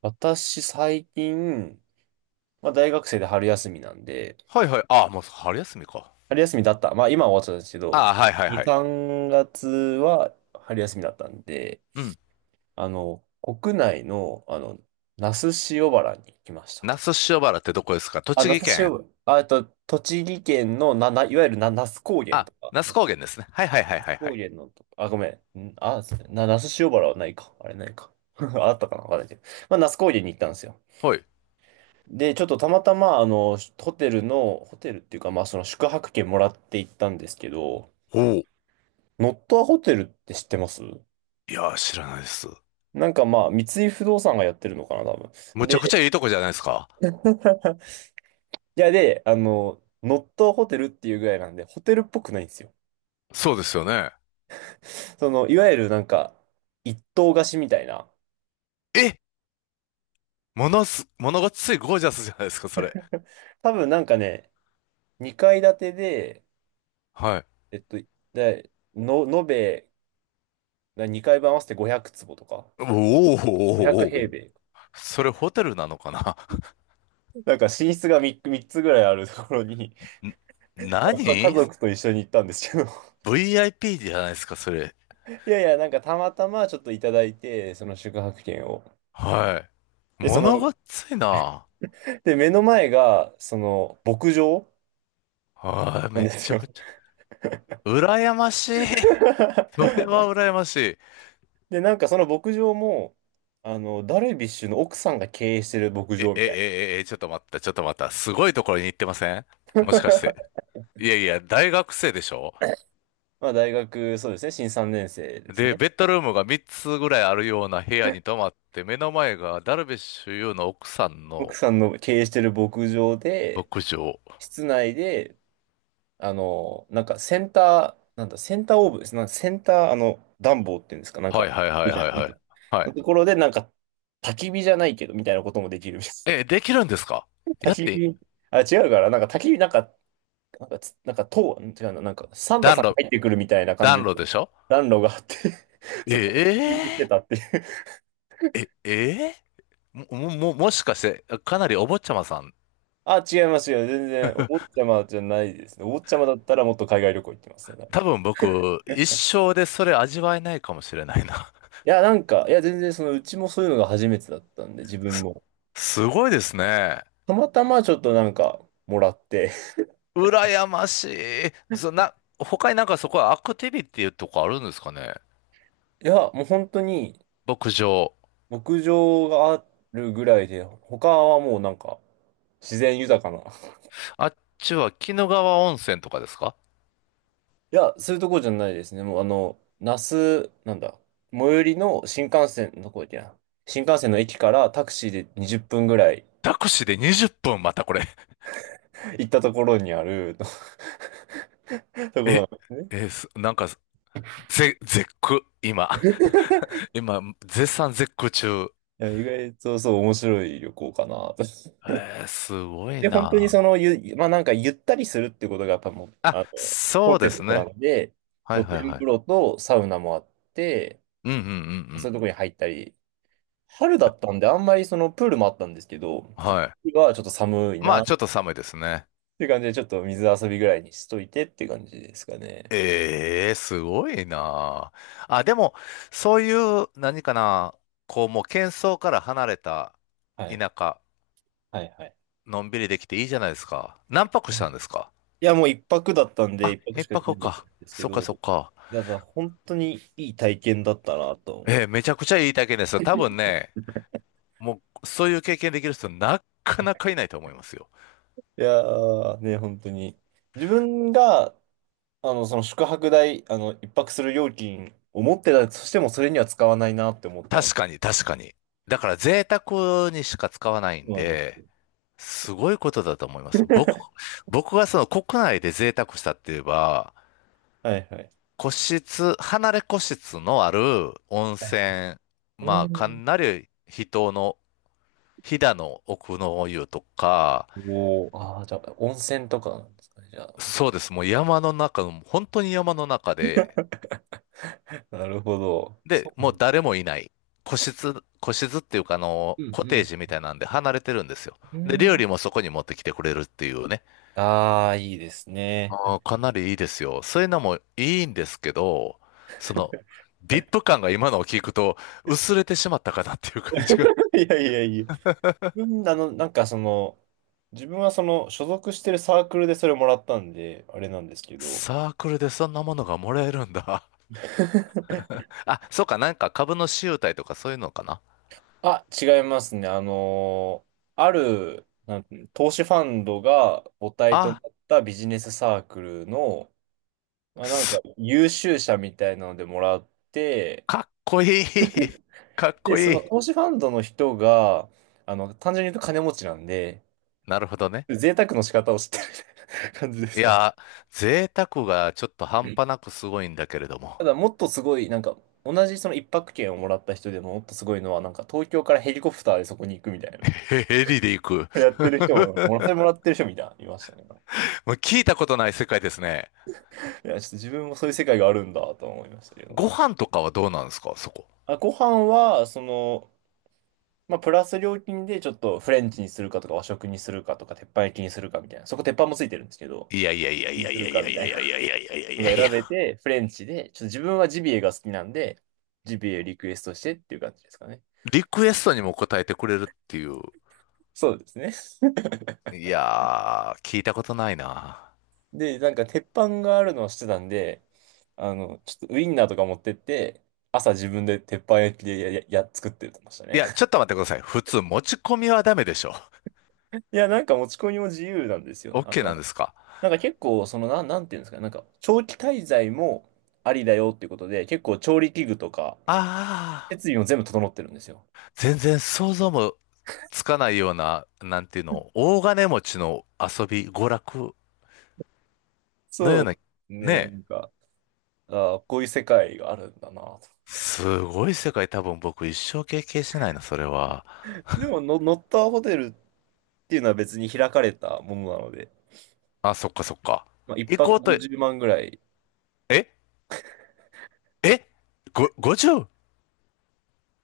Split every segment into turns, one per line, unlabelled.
私、最近、まあ、大学生で春休みなんで、
はいはい。ああ、もう春休みか。
春休みだった。まあ、今は終わっちゃったんですけ
あ
ど、
あ、はいはい
2、
はい。
3月は春休みだったんで、
うん。
国内の、那須塩原に来ました
那
と。
須塩原ってどこですか？
あ、
栃
那
木
須塩
県？
原、あ、栃木県のいわゆるな、那須高原
あ、
とか
那須
の、
高
那
原
須
ですね。はいはいはいはいは
高
い。
原のと、あ、ごめん、那須塩原はないか。あれないか。あったかなわかんないけど。まあ、那須高原に行ったんですよ。
はい。
で、ちょっとたまたま、ホテルの、ホテルっていうか、まあ、その宿泊券もらって行ったんですけど、
おお。
ノットアホテルって知ってます？
いやー、知らないです。
なんかまあ、三井不動産がやってるのかな、多分。
むちゃくち
で、
ゃいいとこじゃないですか。
いや、で、ノットホテルっていうぐらいなんで、ホテルっぽくないんですよ。
そうですよね。
その、いわゆるなんか、一棟貸しみたいな。
え、ものがついゴージャスじゃないですか、それ。
多分なんかね、2階建てで、
はい。
えっと、で、の、延べ2階分合わせて500坪とか、
おおー、
500
おー、おー、お
平
ー。
米。
それホテルなのかな？
なんか寝室が3、三つぐらいあるところに、
ん。
まあか家
何？
族と一緒に行ったんですけど、
VIP じゃないですか、それ。
いやいや、なんかたまたまちょっといただいて、その宿泊券を。
はい。
で、そ
も
の、
のがついな。
で、目の前が、その、牧場
はい、
なん
め
で
ち
す
ゃ
よ。
くちゃ。羨ましい。それは 羨ましい。
で、なんかその牧場も、ダルビッシュの奥さんが経営してる牧
え、
場み
え、
たいな。
え、え、ちょっと待った、ちょっと待った。すごいところに行ってません？もしかして。いやいや、大学生でしょ？
まあ、大学、そうですね、新3年生です
で、
ね。
ベッドルームが3つぐらいあるような部屋に泊まって、目の前がダルビッシュ有の奥さん
奥
の
さんの経営してる牧場で、
牧場。
室内で、なんかセンター、なんだ、センターオーブです。なんかセンター、暖房っていうんですか、なん
はい
か、
はいはい
みたい
はい
な、なん
はい。
か、
は
の
い。
ところで、なんか、焚き火じゃないけど、みたいなこともできるみたいです。
え、できるんですか？ やっ
焚き
て、
火、あ、違うから、なんか焚き火、なんか、なんかつ、なんか、塔、違うな、なんか、サンタ
暖
さんが
炉、
入ってくるみたいな感じ
暖炉で
の
しょ？
暖炉があって そこで焚き
え
火してたっていう。
ええ、えーも、もしかして、かなりお坊ちゃまさん。
あ、違いますよ。全然、お坊ちゃまじゃないですね。お坊ちゃまだったらもっと海外旅行行ってますね。
多分僕、一生でそれ味わえないかもしれないな。
いや、なんか、いや、全然、その、うちもそういうのが初めてだったんで、自分
す、
も。
すごいですね。
たまたまちょっとなんかもらって。
羨ましい。他になんかそこはアクティビティとかあるんですかね？
いや、もう本当に
牧場。
牧場があるぐらいで、他はもうなんか自然豊かな。
あっちは鬼怒川温泉とかですか？
いや、そういうとこじゃないですね。もう那須、なんだ、最寄りの新幹線のとこや。新幹線の駅からタクシーで20分ぐらい
タクシーで20分またこれ。
行ったところにある ところ
え、
なんで
え、なんか、絶句、今。
すね。
今、絶賛絶句中。
いや、意外とそう面白い旅行かなと。
すごい
で、本当に
な。
その、まあなんかゆったりするってことがやっぱもう、
あ、
コ
そ
ン
う
セ
です
プトな
ね。
んで、
はい
露
はい
天
は
風
い。
呂とサウナもあって、
うんうんうんうん。
そういうとこに入ったり、春だったんであんまりそのプールもあったんですけど、ちょっと、
はい。
今はちょっと寒い
ま
な
あ、
っ
ちょっと寒いですね。
ていう感じで、ちょっと水遊びぐらいにしといてっていう感じですかね。
ええ、すごいなあ。あ、でも、そういう、何かな、こう、もう、喧騒から離れた
はい。
田舎、
はいはい。
のんびりできていいじゃないですか。何泊
い
し
や、
たん
い
ですか？
やもう一泊だったんで、
あ、
一泊
一
しか行って
泊
なかっ
か。
たんですけ
そっかそっ
ど、
か。
だから本当にいい体験だったなと思
ええ、
う。
めちゃくちゃいい体験ですよ。多分ね、もう、そういう経験できる人、なかなかいないと思いますよ。
いやーね、本当に。自分がその宿泊代、一泊する料金を持ってたとしても、それには使わないなって思ったん。
確かに、確かに。だから、贅沢にしか使わないん
そうなんです
で、
よ。
すごいことだと思います。僕がその国内で贅沢したって言えば、
はいはい。
個室、離れ個室のある温
はい。
泉、
う
まあ、か
ん。
なり人の、飛騨の奥の湯とか、
おお、ああ、じゃあ、温泉とかなんですかね、じゃあ。
そうです、もう山の中本当に山の中で、
なるほど。
で、
そう。
もう誰もいない。個室、個室っていうか、あの、
う
コテー
ん
ジみたいなんで離れてるんですよ。
う
で、
ん。う
料
ん。
理もそこに持ってきてくれるっていうね。
ああ、いいですね。
かなりいいですよ。そういうのもいいんですけど、その、ビップ感が今のを聞くと薄れてしまったかなっていう感じが。
いやいやいや。自分、自分はその、所属してるサークルでそれもらったんで、あれなんですけど、
サークルでそんなものがもらえるんだ。あ、そうか、なんか株の集体とかそういうのかな。
あ、違いますね。ある、なんて投資ファンドが母体と
あ、
なったビジネスサークルの、まあ、なんか
す
優秀者みたいなのでもらって、
かっこいい。かっ
で、
こ
そ
い
の
い。
投資ファンドの人が、単純に言うと金持ちなんで、
なるほどね。
贅沢の仕方を知ってるみたいな感じで
い
すかね。
やー、贅沢がちょっと
う
半
ん、
端なくすごいんだけれど
た
も。
だ、もっとすごい、なんか、同じその一泊券をもらった人でももっとすごいのは、なんか東京からヘリコプターでそこに行くみたいな。
ヘリで行く。
やってる人も、それもらってる人みたいな、いましたね。
もう聞いたことない世界ですね。
いや、ちょっと自分もそういう世界があるんだと思いましたけど
ご
な。
飯とかはどうなんですか、そこ。
あ、ご飯は、その、まあ、プラス料金でちょっとフレンチにするかとか和食にするかとか鉄板焼きにするかみたいな。そこ鉄板もついてるんですけど、
いやいやいやい
に
や
す
い
る
やい
か
や
み
い
た
やい
い
やい
な
やいやいやい
の
や
が
いやい
選
や。
べて、フレンチで、ちょっと自分はジビエが好きなんで、ジビエリクエストしてっていう感じですかね。
リクエストにも答えてくれるっていう。
そうですね。
いやー、聞いたことないな。
で、なんか鉄板があるのをしてたんで、ちょっとウインナーとか持ってって、朝自分で鉄板焼きでや、や、や作ってました
い
ね。
や、ちょっと待ってください。普通持ち込みはダメでしょ？
いや、なんか持ち込みも自由なんですよ。
OK なんですか？
なんか結構、その、なんていうんですか、なんか、長期滞在もありだよっていうことで、結構調理器具とか、
ああ、
設備も全部整ってるんですよ。
全然想像もつかないような、なんていうの、大金持ちの遊び、娯楽のよ
そ
うな、
う。
ね
ね、なん
え。
か、ああ、こういう世界があるんだなと。
すごい世界多分僕一生経験しないな、それは。
でもの、ノッターホテルっていうのは別に開かれたものなので、
あ、そっかそっか。
まあ、一
行こ
泊
うと。
50万ぐらい、
ええ、50？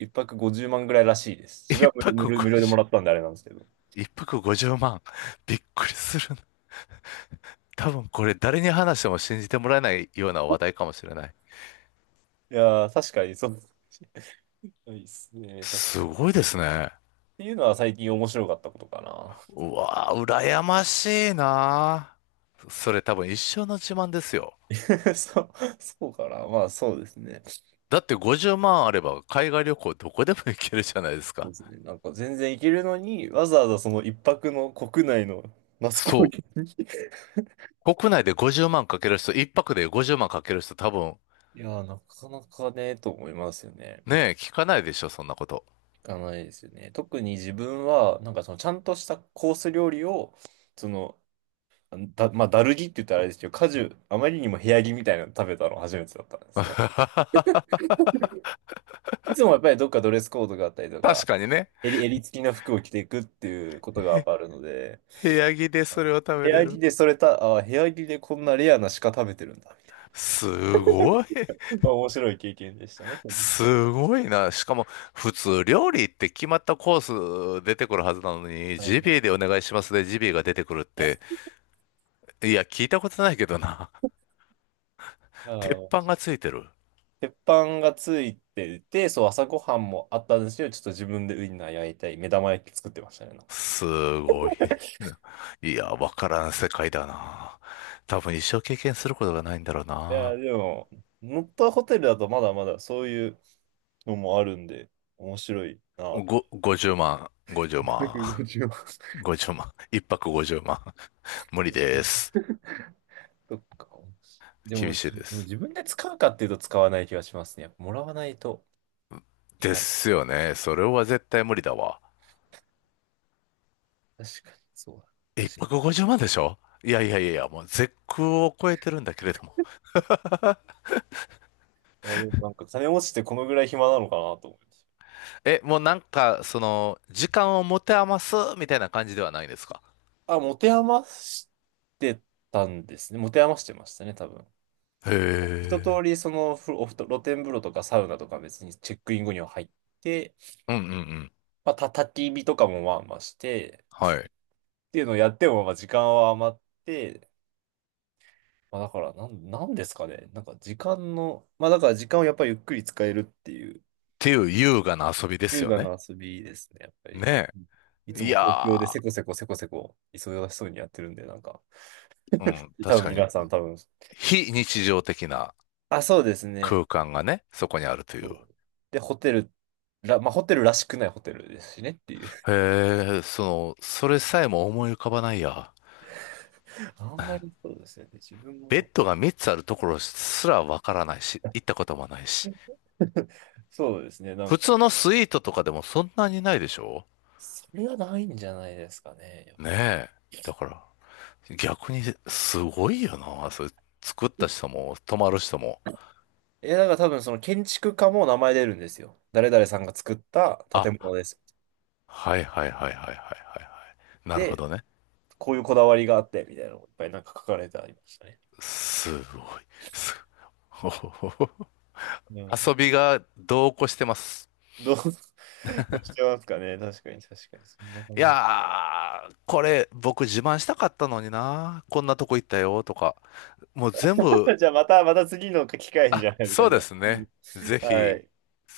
一泊50万ぐらいらしいです。自分
一
は無
泊
料、無料無料でも
50、
らったんであれなんですけど。
一泊50万。びっくりするな。多分これ誰に話しても信じてもらえないような話題かもしれない。
いやー、確かにそう。いいっすね、確
す
かに。っ
ごいですね。
ていうのは最近面白かったことかな。
うわー、羨ましいなー。それ多分一生の自慢ですよ。
そう、そうかな。まあそうですね。
だって50万あれば海外旅行どこでも行けるじゃないです
そう
か。
ですね。なんか全然行けるのに、わざわざその一泊の国内のマスコミ
そ
に。
う。国内で50万かける人、一泊で50万かける人多分、
いやー、なかなかね、と思いますよね。
ねえ、聞かないでしょ、そんなこと。
行かないですよね。特に自分は、なんかそのちゃんとしたコース料理を、その、だ、まあ、ダルギって言ったらあれですけど、果樹、あまりにも部屋着みたいなの食べたの初めてだったんですね。いつもやっぱりどっかドレスコードがあったりと
確
か、
かにね。
襟付きの服を着ていくっていうことがやっぱあるので、
部屋着で
あ、
それを食べれる。
部屋着でこんなレアな鹿食べてるんだ、みたいな。
すごい。
面白い経験でしたね。
すごいな。しかも、普通料理って決まったコース出てくるはずなのに、
は
ジ
い、
ビエでお願いしますでジビエが出てくるって、いや、聞いたことないけどな。
あ
鉄
の、
板がついてる。
鉄板がついてて、そう、朝ごはんもあったんですけど、ちょっと自分でウインナー焼いたり、目玉焼き作ってましたね、なんか。
すごいな。いや、わからん世界だな。多分一生経験することがないんだろう
いや、
な。
でも、ノットホテルだとまだまだそういうのもあるんで、面白いなって。
50万、50
150万。
万、50万、一泊50万。無理です。
そっか。で
厳
も、
しいで
でも
す。
自分で使うかっていうと使わない気がしますね。やっぱもらわないとい
で
かない。
すよね。それは絶対無理だわ。
確かに、そうだ。
一
確か
泊50万でしょ？いやいやいやいや、もう絶空を超えてるんだけれども。
に。あ、でもなんか金持ちってこのぐらい暇なのかなと思って。
え、もうなんか、その、時間を持て余すみたいな感じではないですか？
あ、持て余してたんですね。持て余してましたね、多分。
へ
一
え。
通り、その、ふおふと露天風呂とかサウナとか別にチェックイン後には入って、
うんうんうん。
まあ、焚き火とかもまあまあして、
はい。っ
っていうのをやっても、まあ、時間は余って、まあ、だから、なんですかね。なんか、時間の、まあ、だから、時間をやっぱりゆっくり使えるっていう、
ていう優雅な遊びです
優
よ
雅
ね。
な遊びですね、やっぱり。
ね
い
え。
つ
い
も東京で
や
せこせこせこせこ忙しそうにやってるんで、なんか、
ー、うん、
多
確
分
かに、
皆さん多分、
非日常的な
あ、そうですね。
空間がね、そこにあるという。
そうで、ホテルら、まあ、ホテルらしくないホテルですしねっていう。
へえ、その、それさえも思い浮かばないや。
あんまりそうですよね。で自分
ベッ
も。
ドが3つあるところすらわからないし、行ったこともないし。
そうですね。なん
普
か、
通のスイートとかでもそんなにないでしょ？
それはないんじゃないですかね。やっ
ね
ぱ
え。だから、逆にすごいよな。それ作った
り。
人も、泊まる人も。
え、だから多分その建築家も名前出るんですよ。誰々さんが作った建
あ、
物です。
はいはいはいはいはいはいはい。なるほ
で、
どね。
こういうこだわりがあって、みたいなのがいっぱいなんか書かれてありましたね。
すごい。すごい
う ん。
遊びが度こしてます。
どう、どうしてますかね。確かに、確かに。そんな
い
感じ。
やー、これ僕自慢したかったのにな。こんなとこ行ったよとか。もう全部、
じゃあまた、また次の機会にじゃないです
そ
か。
う
じゃ
で
あ。
す
いいで
ね。
す
ぜ
は
ひ。
い。